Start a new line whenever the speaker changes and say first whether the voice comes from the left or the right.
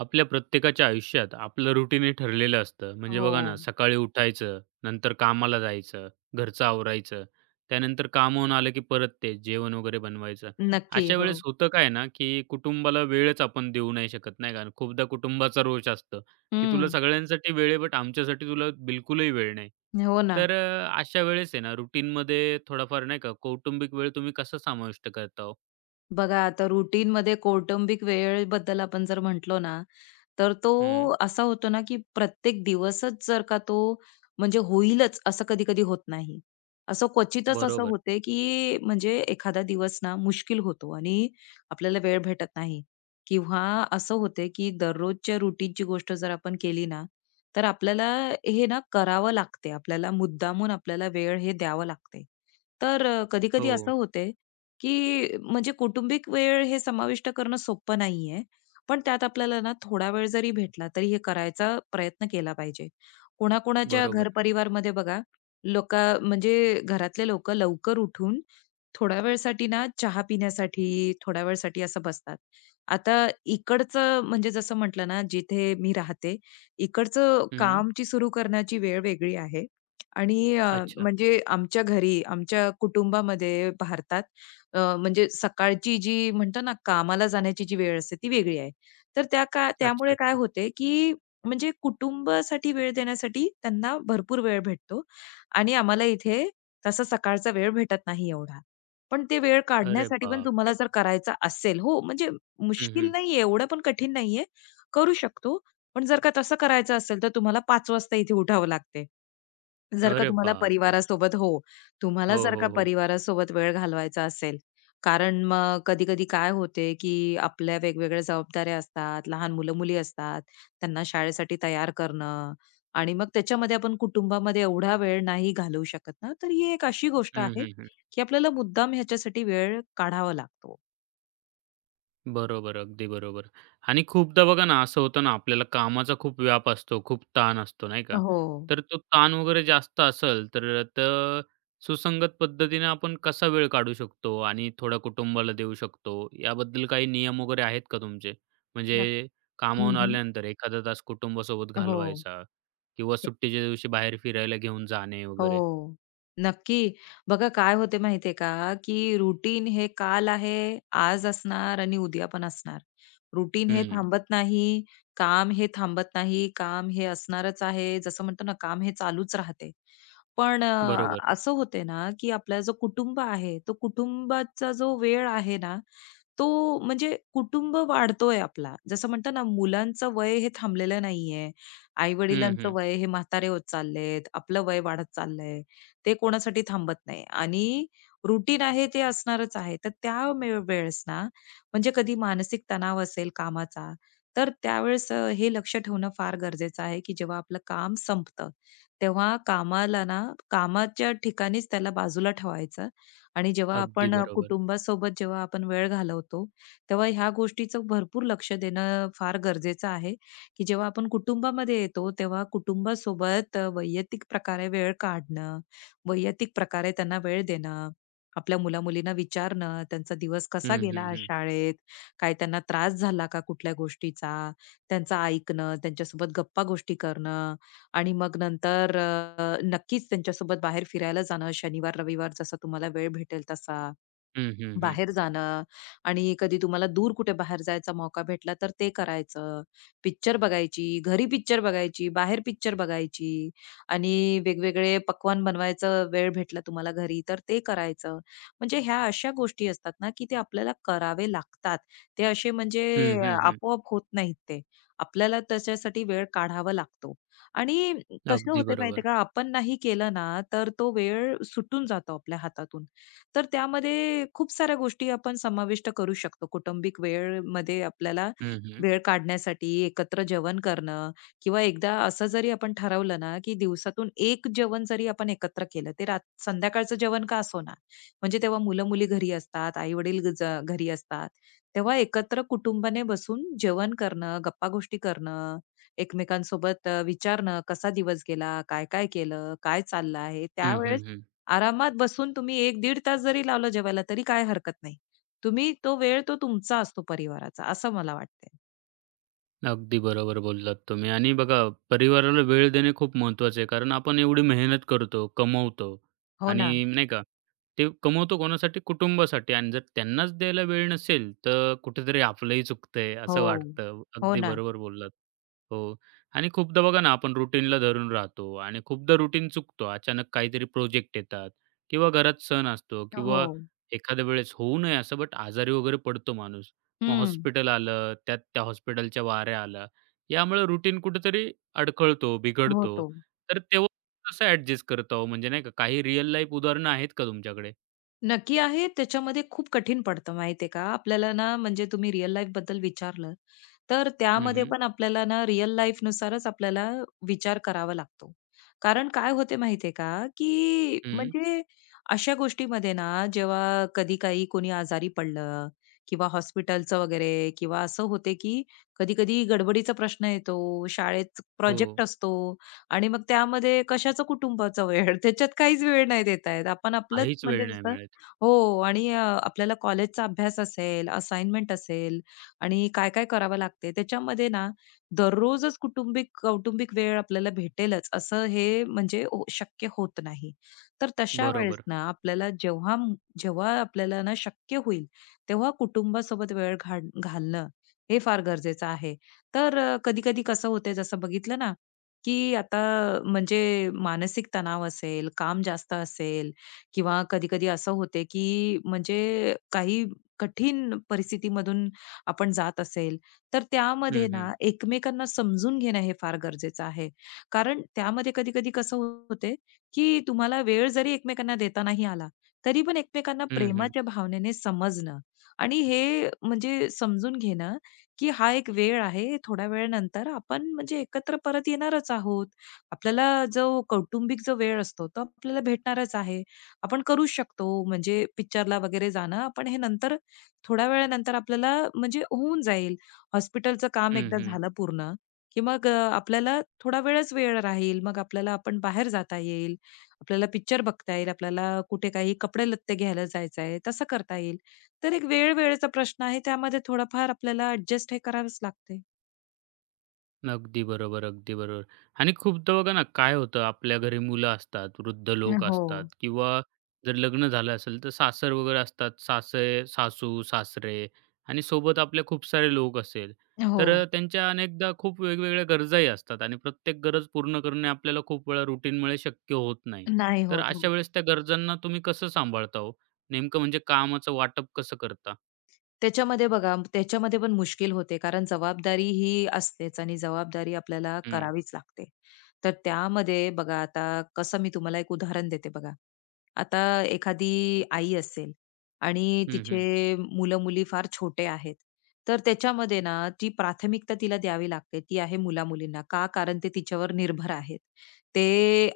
right: आपल्या प्रत्येकाच्या आयुष्यात आपलं रुटीन ठरलेलं असतं. म्हणजे
left: हो.
right: बघा ना, सकाळी उठायचं, नंतर कामाला जायचं, घरचं आवरायचं, त्यानंतर कामावून आलं की परत ते जेवण वगैरे बनवायचं.
left: नक्की.
right: अशा वेळेस
left: हो.
right: होतं काय ना, की कुटुंबाला वेळच आपण देऊ नाही शकत, नाही का? आणि खूपदा कुटुंबाचा रोष असतो, की तुला
left: हं.
right: सगळ्यांसाठी वेळ आहे, बट आमच्यासाठी तुला बिलकुलही वेळ नाही.
left: हो ना.
right: तर अशा वेळेस आहे ना, रुटीनमध्ये थोडाफार नाही का, कौटुंबिक वेळ तुम्ही कसा समाविष्ट करता हो?
left: बघा आता रुटीनमध्ये कौटुंबिक वेळेबद्दल आपण जर म्हटलो ना, तर
right: हं,
left: तो असा होतो ना, की प्रत्येक दिवसच जर का तो म्हणजे होईलच असं कधी-कधी होत नाही. असं क्वचितच असं
right: बरोबर.
left: होते, की म्हणजे एखादा दिवस ना मुश्किल होतो आणि आपल्याला वेळ भेटत नाही किंवा असं होते, की दररोजच्या रूटीनची गोष्ट जर आपण केली ना, तर आपल्याला हे ना करावं लागते. आपल्याला मुद्दामून आपल्याला वेळ हे द्यावं लागते. तर कधी-कधी असं
right: हो,
left: होते, की म्हणजे कौटुंबिक वेळ हे समाविष्ट करणं सोपं नाहीये. पण त्यात आपल्याला ना थोडा वेळ जरी भेटला तरी हे करायचा प्रयत्न केला पाहिजे. कोणाकोणाच्या
right: बरोबर.
left: घरपरिवारमध्ये बघा, लोक म्हणजे घरातले लोक लवकर उठून थोड्या वेळसाठी ना चहा पिण्यासाठी, थोड्या वेळसाठी असं बसतात. आता इकडचं म्हणजे जसं म्हटलं ना, जिथे मी राहते, इकडचं
right: हं,
left: कामची सुरू करण्याची वेळ वेगळी आहे आणि
right: अच्छा.
left: म्हणजे आमच्या घरी, आमच्या कुटुंबामध्ये, भारतात म्हणजे सकाळची जी म्हणतो ना, कामाला जाण्याची जी वेळ असते ती वेगळी आहे. तर
right: अच्छा,
left: त्यामुळे काय
right: अच्छा.
left: होते, की म्हणजे कुटुंबासाठी वेळ देण्यासाठी त्यांना भरपूर वेळ भेटतो आणि आम्हाला इथे तसा सकाळचा वेळ भेटत नाही एवढा. पण ते वेळ
right: अरे
left: काढण्यासाठी पण तुम्हाला
right: बापरे!
left: जर करायचा असेल हो, म्हणजे
right: हं,
left: मुश्किल
right: हं.
left: नाहीये, एवढं पण कठीण नाहीये, करू शकतो. पण जर का तसं करायचं असेल, तर तुम्हाला 5 वाजता इथे उठावं लागते. जर का
right: अरे
left: तुम्हाला
right: बापरे!
left: परिवारासोबत हो, तुम्हाला
right: हो,
left: जर का
right: हो, हो.
left: परिवारासोबत वेळ घालवायचा असेल, कारण मग कधी-कधी काय होते, की आपल्या वेगवेगळ्या जबाबदाऱ्या असतात, लहान मुलं-मुली असतात, त्यांना शाळेसाठी तयार करणं आणि मग त्याच्यामध्ये आपण कुटुंबामध्ये एवढा वेळ नाही घालवू शकत ना, तर ही एक अशी गोष्ट
right: हं,
left: आहे
right: हं, हं.
left: की आपल्याला मुद्दाम ह्याच्यासाठी वेळ काढावा लागतो.
right: बरोबर, अगदी बरोबर. आणि खूपदा बघा ना, असं होतं ना, आपल्याला कामाचा खूप व्याप असतो, खूप ताण असतो, नाही का?
left: हो.
right: तर तो ताण वगैरे जास्त असेल, तर तर सुसंगत पद्धतीने आपण कसा वेळ काढू शकतो आणि थोडा कुटुंबाला देऊ शकतो, याबद्दल काही नियम वगैरे आहेत का तुमचे? म्हणजे
left: नक्क
right: कामावरून
left: हं,
right: आल्यानंतर एखादा तास कुटुंबासोबत
left: हो.
right: घालवायचा किंवा सुट्टीच्या दिवशी बाहेर फिरायला घेऊन जाणे वगैरे?
left: हो. नक्की. बघा काय होते माहितीये का, की रुटीन हे काल आहे, आज असणार आणि उद्या पण असणार. रुटीन हे
right: हं.
left: थांबत नाही, काम हे थांबत नाही, काम हे असणारच आहे. जसं म्हणतो ना, काम हे चालूच राहते. पण
right: बरोबर.
left: असं होते ना, की आपला जो कुटुंब आहे, तो कुटुंबाचा जो वेळ आहे ना, तो म्हणजे कुटुंब वाढतोय आपला. जसं म्हणतो ना, मुलांचं वय हे थांबलेलं नाहीये.
right: हं,
left: आई-वडिलांचं
right: हं.
left: वय हे म्हातारे होत चाललेत. आपलं वय वाढत चाललंय. ते कोणासाठी थांबत नाही आणि रुटीन आहे ते असणारच आहे. तर त्या वेळेस ना, म्हणजे कधी मानसिक तणाव असेल कामाचा, तर त्यावेळेस हे लक्ष ठेवणं फार गरजेचं आहे, की जेव्हा आपलं काम संपतं, तेव्हा कामाला ना, कामाच्या ठिकाणीच त्याला बाजूला ठेवायचं आणि जेव्हा
right: अगदी
left: आपण
right: बरोबर.
left: कुटुंबासोबत जेव्हा आपण वेळ घालवतो, तेव्हा ह्या गोष्टीचं भरपूर लक्ष देणं फार गरजेचं आहे, की जेव्हा आपण कुटुंबामध्ये येतो, तेव्हा कुटुंबासोबत वैयक्तिक प्रकारे वेळ काढणं, वैयक्तिक प्रकारे त्यांना वेळ देणं, आपल्या मुला-मुलींना विचारणं, त्यांचा दिवस कसा
right: हं,
left: गेला
right: हं,
left: आज
right: हं.
left: शाळेत, काय त्यांना त्रास झाला का कुठल्या गोष्टीचा, त्यांचं ऐकणं, त्यांच्यासोबत गप्पा-गोष्टी करणं आणि मग नंतर नक्कीच त्यांच्यासोबत बाहेर फिरायला जाणं शनिवार, रविवार जसा तुम्हाला वेळ भेटेल तसा.
right: हं, हं, हं.
left: बाहेर जाणं आणि कधी तुम्हाला दूर कुठे बाहेर जायचा मौका भेटला तर ते करायचं. पिक्चर बघायची, घरी पिक्चर बघायची, बाहेर पिक्चर बघायची आणि वेगवेगळे पक्वान्न बनवायचं वेळ भेटला तुम्हाला घरी तर ते करायचं. म्हणजे ह्या अशा गोष्टी असतात ना, की ते आपल्याला करावे लागतात. ते असे म्हणजे
right: हं, हं, हं.
left: आपोआप होत नाहीत ते. आपल्याला त्याच्यासाठी वेळ काढावा लागतो आणि कसं
right: अगदी
left: होते माहितीये
right: बरोबर.
left: का, आपण नाही केलं ना, तर तो वेळ सुटून जातो आपल्या हातातून. तर त्यामध्ये खूप साऱ्या गोष्टी आपण समाविष्ट करू शकतो. कौटुंबिक वेळमध्ये आपल्याला
right: हं, हं.
left: वेळ काढण्यासाठी एकत्र जेवण करणं किंवा एकदा असं जरी आपण ठरवलं ना, की दिवसातून एक जेवण जरी आपण एकत्र केलं, ते संध्याकाळचं जेवण का असेना, म्हणजे तेव्हा मुलं-मुली घरी असतात, आई-वडील घरी असतात. तेव्हा एकत्र कुटुंबाने बसून जेवण करणं, गप्पा-गोष्टी करणं, एकमेकांसोबत विचारणं, कसा दिवस गेला, काय-काय केलं, काय चाललं आहे,
right: हं,
left: त्यावेळेस
right: हं, हं.
left: आरामात बसून तुम्ही एक दीड तास जरी लावलं जेवायला तरी काही हरकत नाही. तुम्ही तो वेळ तो तुमचा असतो परिवाराचा, असं मला वाटतंय.
right: अगदी बरोबर बोललात तुम्ही आणि बघा, परिवाराला वेळ देणे खूप महत्त्वाचं आहे. कारण आपण एवढी मेहनत करतो, कमवतो
left: हो ना.
right: आणि नाही का, ते कमवतो कोणासाठी? कुटुंबासाठी आणि जर त्यांनाच द्यायला वेळ नसेल, तर कुठेतरी आपलंही चुकतंय
left: हो.
right: असं वाटतं.
left: हो
right: अगदी
left: ना.
right: बरोबर बोललात. हो आणि खूपदा बघा ना, आपण रुटीनला धरून राहतो आणि खूपदा रुटीन चुकतो. अचानक काहीतरी प्रोजेक्ट येतात किंवा घरात सण असतो
left: हो.
right: किंवा एखाद्या वेळेस होऊ नये असं, बट आजारी वगैरे पडतो माणूस. मग
left: हं.
right: हॉस्पिटल आलं, त्यात त्या हॉस्पिटलच्या वाऱ्या आल्या. यामुळे रुटीन कुठेतरी अडखळतो, बिघडतो.
left: होतो.
right: तर तेव्हा कसं ॲडजस्ट करता हो? म्हणजे नाही का काही रिअल लाईफ उदाहरणं आहेत का तुमच्याकडे?
left: नक्की आहे. त्याच्यामध्ये खूप कठीण पडतं माहिती आहे का? आपल्याला ना म्हणजे तुम्ही रिअल लाईफबद्दल विचारलं, तर
right: हं,
left: त्यामध्ये
right: हं.
left: पण आपल्याला ना रिअल लाईफनुसारच आपल्याला विचार करावा लागतो. कारण काय होते माहितीये का, की
right: हं.
left: म्हणजे अशा गोष्टीमध्ये ना जेव्हा कधी काही कोणी आजारी पडलं किंवा हॉस्पिटलचं वगैरे किंवा असं होते, की कधी-कधी गडबडीचा प्रश्न येतो, शाळेत प्रोजेक्ट
right: हो.
left: असतो आणि मग त्यामध्ये कशाचं कुटुंबाचा वेळ त्याच्यात काहीच वेळ नाही देता येत. आपण आपलंच
right: काहीच
left: म्हणजे
right: वेळ नाही
left: जसं
right: मिळत.
left: हो आणि आपल्याला कॉलेजचा अभ्यास असेल, असाइनमेंट असेल आणि काय-काय करावं लागते. त्याच्यामध्ये ना दररोजच कौटुंबिक वेळ आपल्याला भेटेलच असं हे म्हणजे शक्य होत नाही. तर तशा वेळेस
right: बरोबर.
left: ना आपल्याला जेव्हा जेव्हा आपल्याला ना शक्य होईल, तेव्हा कुटुंबासोबत वेळ घालणं हे फार गरजेचं आहे. तर कधी-कधी कसं होतंय जसं बघितलं ना, की आता म्हणजे मानसिक तणाव असेल, काम जास्त असेल किंवा कधी-कधी असं होते, की म्हणजे काही कठीण परिस्थितीमधून आपण जात असेल, तर
right: हं,
left: त्यामध्ये
right: हं.
left: ना एकमेकांना समजून घेणं हे फार गरजेचं आहे. कारण त्यामध्ये कधी-कधी कसं होते, की तुम्हाला वेळ जरी एकमेकांना देता नाही आला, तरी पण एकमेकांना
right: हं, हं.
left: प्रेमाच्या भावनेने समजणं आणि हे म्हणजे समजून घेणं, की हा एक वेळ आहे. थोड्या वेळानंतर आपण म्हणजे एकत्र परत येणारच आहोत. आपल्याला जो कौटुंबिक जो वेळ असतो, तो आपल्याला भेटणारच आहे. आपण करू शकतो म्हणजे पिक्चरला वगैरे जाणं, आपण हे नंतर थोड्या वेळानंतर आपल्याला म्हणजे होऊन जाईल. हॉस्पिटलचं काम
right: हं,
left: एकदा
right: हं.
left: झालं पूर्ण, की मग आपल्याला थोडा वेळच वेळ राहील. मग आपल्याला आपण बाहेर जाता येईल. आपल्याला पिक्चर बघता येईल. आपल्याला कुठे काही कपडे-लत्ते घ्यायला जायचं आहे, तसं करता येईल. तर एक वेळ-वेळेचा प्रश्न आहे. त्यामध्ये थोडंफार आपल्याला ॲडजस्ट हे करावंच लागते.
right: अगदी बरोबर, अगदी बरोबर. आणि खूपदा बघा ना, काय होतं आपल्या घरी मुलं असतात, वृद्ध लोक असतात
left: हो,
right: किंवा जर लग्न झालं असेल, तर सासर वगैरे असतात. सासे सासू-सासरे आणि सोबत आपले खूप सारे लोक असेल.
left: हो.
right: तर त्यांच्या अनेकदा खूप वेगवेगळ्या गरजाही असतात आणि प्रत्येक गरज पूर्ण करणे आपल्याला खूप वेळा रुटीनमुळे शक्य होत नाही.
left: नाही
right: तर
left: होत.
right: अशा
left: हो.
right: वेळेस त्या गरजांना तुम्ही कसं सांभाळता हो? नेमकं म्हणजे कामाचं वाटप कसं करता?
left: त्याच्यामध्ये बघा, त्याच्यामध्ये पण मुश्किल होते कारण जबाबदारी ही असतेच आणि जबाबदारी आपल्याला
right: हं.
left: करावीच लागते. तर त्यामध्ये बघा आता कसं मी तुम्हाला एक उदाहरण देते बघा. आता एखादी आई असेल आणि
right: हं, हं.
left: तिचे मुलं-मुली फार छोटे आहेत. तर त्याच्यामध्ये ना ती प्राथमिकता तिला द्यावी लागते, ती आहे मुला-मुलींना. का? कारण ते तिच्यावर निर्भर आहेत. ते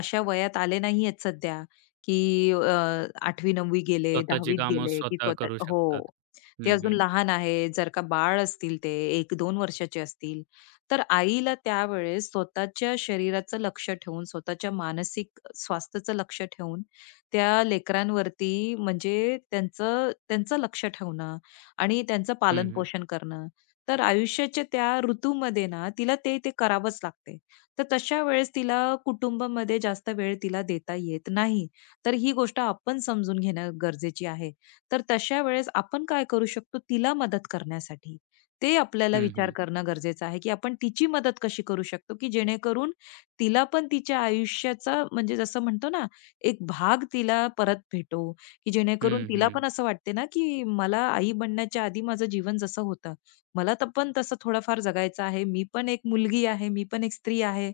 left: अशा वयात आले नाहीयेत सध्या, की 8वी 9वी गेले,
right: स्वतःची
left: 10वीत
right: कामं
left: गेले, की
right: स्वतः करू
left: स्वतः हो.
right: शकतात.
left: ते
right: हं,
left: अजून
right: हं.
left: लहान आहे, जर का बाळ असतील ते 1-2 वर्षाचे असतील, तर आईला त्यावेळेस स्वतःच्या शरीराचं लक्ष ठेवून, स्वतःच्या मानसिक स्वास्थ्याचं लक्ष ठेवून, त्या लेकरांवरती म्हणजे त्यांचं त्यांचं लक्ष ठेवणं आणि त्यांचं
right: हं, हं.
left: पालन-पोषण करणं. तर आयुष्याच्या त्या ऋतूमध्ये ना, तिला ते-ते करावंच लागते. तर तशा वेळेस तिला कुटुंबामध्ये जास्त वेळ तिला देता येत नाही. तर ही गोष्ट आपण समजून घेणं गरजेची आहे. तर तशा वेळेस आपण काय करू शकतो तिला मदत करण्यासाठी? ते आपल्याला
right: हं,
left: विचार
right: हं.
left: करणं गरजेचं आहे, की आपण तिची मदत कशी करू शकतो, की जेणेकरून तिला पण तिच्या आयुष्याचा म्हणजे जसं म्हणतो ना, एक भाग तिला परत भेटो, की जेणेकरून
right: हं,
left: तिला
right: हं.
left: पण असं वाटते ना, की मला आई बनण्याच्या आधी माझं जीवन जसं होतं, मला तर पण तसं थोडंफार जगायचं आहे. मी पण एक मुलगी आहे, मी पण एक स्त्री आहे.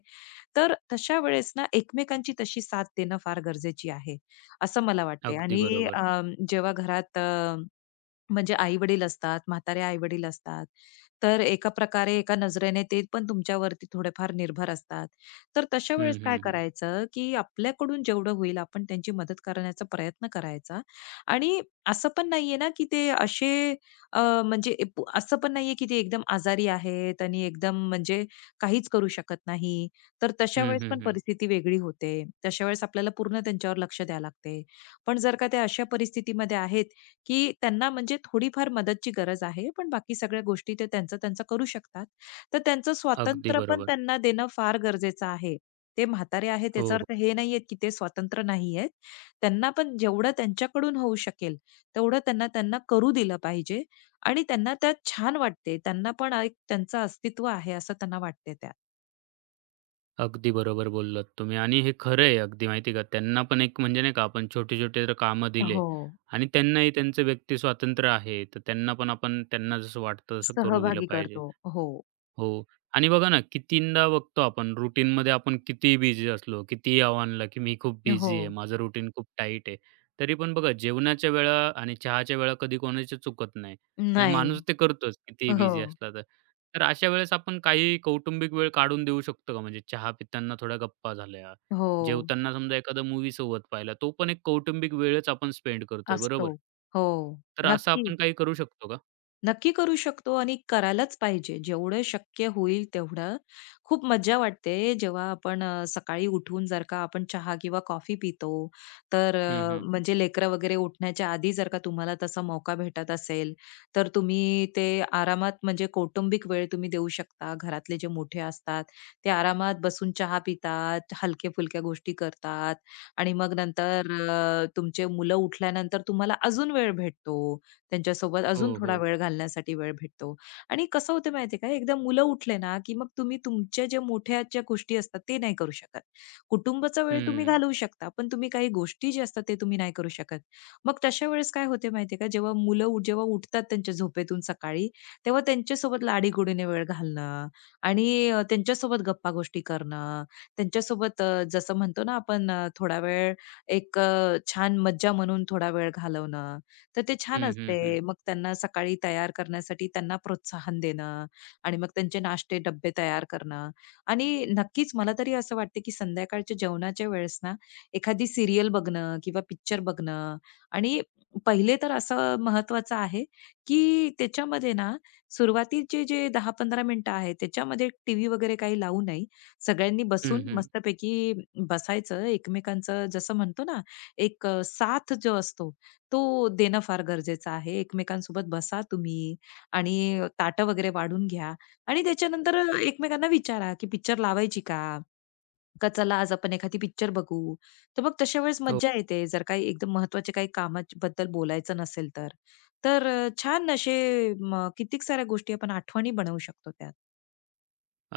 left: तर तशा वेळेस ना एकमेकांची तशी साथ देणं फार गरजेची आहे, असं मला वाटते.
right: अगदी
left: आणि
right: बरोबर.
left: अ, जेव्हा घरात म्हणजे आई-वडील असतात, म्हातारे आई-वडील असतात. तर एका प्रकारे एका नजरेने ते पण तुमच्यावरती थोडेफार निर्भर असतात. तर तशा
right: हं,
left: वेळेस काय
right: हं, हं.
left: करायचं, की आपल्याकडून जेवढं होईल आपण त्यांची मदत करण्याचा प्रयत्न करायचा आणि असं पण नाहीये ना, की ते असे म्हणजे असं पण नाहीये, की ते एकदम आजारी आहेत आणि एकदम म्हणजे काहीच करू शकत नाही. तर तशा
right: हं,
left: वेळेस
right: हं,
left: पण
right: हं.
left: परिस्थिती वेगळी होते. तशा वेळेस आपल्याला पूर्ण त्यांच्यावर लक्ष द्यावं लागते. पण जर का ते अशा परिस्थितीमध्ये आहेत, की त्यांना म्हणजे थोडीफार मदतची गरज आहे, पण बाकी सगळ्या गोष्टी ते त्यांचं-त्यांचं करू शकतात. तर त्यांचं
right: अगदी
left: स्वातंत्र्य पण
right: बरोबर.
left: त्यांना देणं फार गरजेचं आहे. ते म्हातारे आहेत त्याचा
right: हो, हो.
left: अर्थ हे नाहीये की ते स्वतंत्र नाहीयेत. त्यांना पण जेवढं त्यांच्याकडून होऊ शकेल, तेवढं त्यांना त्यांना करू दिलं पाहिजे आणि त्यांना त्यात छान वाटते. त्यांना पण एक त्यांचं अस्तित्व आहे असं त्यांना वाटते त्यात.
right: अगदी बरोबर बोललात तुम्ही आणि हे खरं आहे अगदी माहिती का. त्यांना पण एक म्हणजे नाही का आपण छोटे-छोटे जर कामं दिले
left: हो.
right: आणि त्यांनाही त्यांचं व्यक्ती स्वातंत्र्य आहे, तर त्यांना पण आपण त्यांना जसं वाटतं तसं करू दिलं
left: सहभागी
right: पाहिजे.
left: करतो. हो.
right: हो. आणि बघा ना, कितींदा बघतो आपण रुटीनमध्ये आपण कितीही बिझी असलो, कितीही आव्हानला, की मी खूप
left: हो.
right: बिझी आहे, माझं रुटीन खूप टाईट आहे. तरी पण बघा जेवणाच्या वेळा आणि चहाच्या वेळा कधी कोणाच्या चुकत नाही. म्हणजे
left: नाही.
right: माणूस ते करतोच कितीही
left: हो.
right: बिझी असला तर. तर अशा वेळेस आपण काही कौटुंबिक वेळ काढून देऊ शकतो का? म्हणजे चहा पिताना थोड्या गप्पा झाल्या,
left: हो.
right: जेवताना समजा एखादा मूव्ही सोबत पाहिला, तो पण एक कौटुंबिक वेळच आपण स्पेंड करतोय,
left: असतो.
right: बरोबर?
left: हो.
right: तर असं
left: नक्की.
right: आपण काही करू शकतो का?
left: नक्की करू शकतो आणि करायलाच पाहिजे. जेवढं शक्य होईल तेवढं. खूप मज्जा वाटते जेव्हा आपण सकाळी उठून जर का आपण चहा किंवा कॉफी पितो, तर
right: हं, हं.
left: म्हणजे लेकरं वगैरे उठण्याच्या आधी जर का तुम्हाला तसा मौका भेटत असेल, तर तुम्ही ते आरामात म्हणजे कौटुंबिक वेळ तुम्ही देऊ शकता. घरातले जे मोठे असतात, ते आरामात बसून चहा पितात, हलक्या-फुलक्या गोष्टी करतात आणि मग नंतर तुमचे मुलं उठल्यानंतर तुम्हाला अजून वेळ भेटतो. त्यांच्यासोबत
right: हो,
left: अजून थोडा
right: हो.
left: वेळ घालण्यासाठी वेळ भेटतो. आणि कसं होतं माहितीये का, एकदा मुलं उठले ना, की मग तुम्ही तुमच्या ज्या मोठ्या ज्या गोष्टी असतात ते नाही करू शकत. कुटुंबाचा वेळ तुम्ही
right: हं.
left: घालवू शकता, पण तुम्ही काही गोष्टी ज्या असतात ते तुम्ही नाही करू शकत. मग तशा वेळेस काय होते माहितीये का, जेव्हा मुलं जेव्हा उठतात त्यांच्या झोपेतून सकाळी, तेव्हा त्यांच्यासोबत लाडीगोडीने वेळ घालणं आणि त्यांच्यासोबत गप्पागोष्टी करणं, त्यांच्यासोबत जसं म्हणतो ना आपण थोडा वेळ एक छान मज्जा म्हणून थोडा वेळ घालवणं तर ते छान
right: हं, हं, हं.
left: असते. मग त्यांना सकाळी तयार करण्यासाठी त्यांना प्रोत्साहन देणं आणि मग त्यांचे नाश्ते डब्बे तयार करणं आणि नक्कीच मला तरी असं वाटतं, की संध्याकाळच्या जेवणाच्या वेळेस ना, एखादी सीरियल बघणं किंवा पिक्चर बघणं आणि पहिले तर असं महत्वाचं आहे, की त्याच्यामध्ये ना सुरुवातीचे जे 10-15 मिनिटं आहेत, त्याच्यामध्ये टीव्ही वगैरे काही लावू नये. सगळ्यांनी
right: हं,
left: बसून
right: हं.
left: मस्तपैकी बसायचं एकमेकांचं जसं म्हणतो ना, एक साथ जो असतो तो देणं फार गरजेचं आहे. एकमेकांसोबत बसा तुम्ही आणि ताटं वगैरे वाढून घ्या आणि त्याच्यानंतर एकमेकांना विचारा, की पिक्चर लावायची का? का चला आज आपण एखादी पिक्चर बघू. तर मग तशा वेळेस
right: हो.
left: मज्जा येते जर काही एकदम महत्त्वाच्या काही कामाबद्दल बोलायचं नसेल तर. तर छान असे कित्येक साऱ्या गोष्टी आपण आठवणी बनवू शकतो त्यात.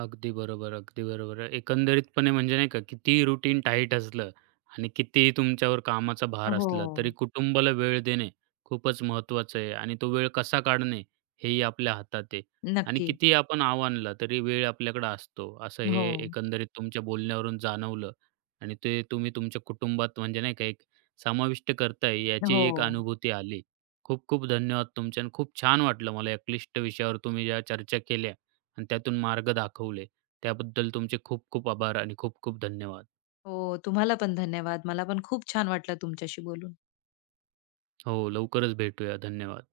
right: अगदी बरोबर, अगदी बरोबर. एकंदरीतपणे म्हणजे नाही का किती रुटीन टाईट असलं आणि कितीही तुमच्यावर कामाचा भार
left: हो.
right: असला, तरी कुटुंबाला वेळ देणे खूपच महत्त्वाचं आहे आणि तो वेळ कसा काढणे हेही आपल्या हातात आहे. आणि
left: नक्की.
right: कितीही आपण आव आणला तरी वेळ आपल्याकडे असतो, असं हे
left: हो,
right: एकंदरीत तुमच्या बोलण्यावरून जाणवलं आणि ते तुम्ही तुमच्या कुटुंबात म्हणजे नाही का एक समाविष्ट करताय याची
left: हो.
right: एक अनुभूती आली. खूप खूप धन्यवाद तुमचे आणि खूप छान वाटलं मला या क्लिष्ट विषयावर तुम्ही ज्या चर्चा केल्या आणि त्यातून मार्ग दाखवले. त्याबद्दल तुमचे खूप खूप आभार आणि खूप खूप धन्यवाद.
left: हो, तुम्हाला पण धन्यवाद. मला पण खूप छान वाटलं तुमच्याशी बोलून.
right: हो, लवकरच भेटूया. धन्यवाद.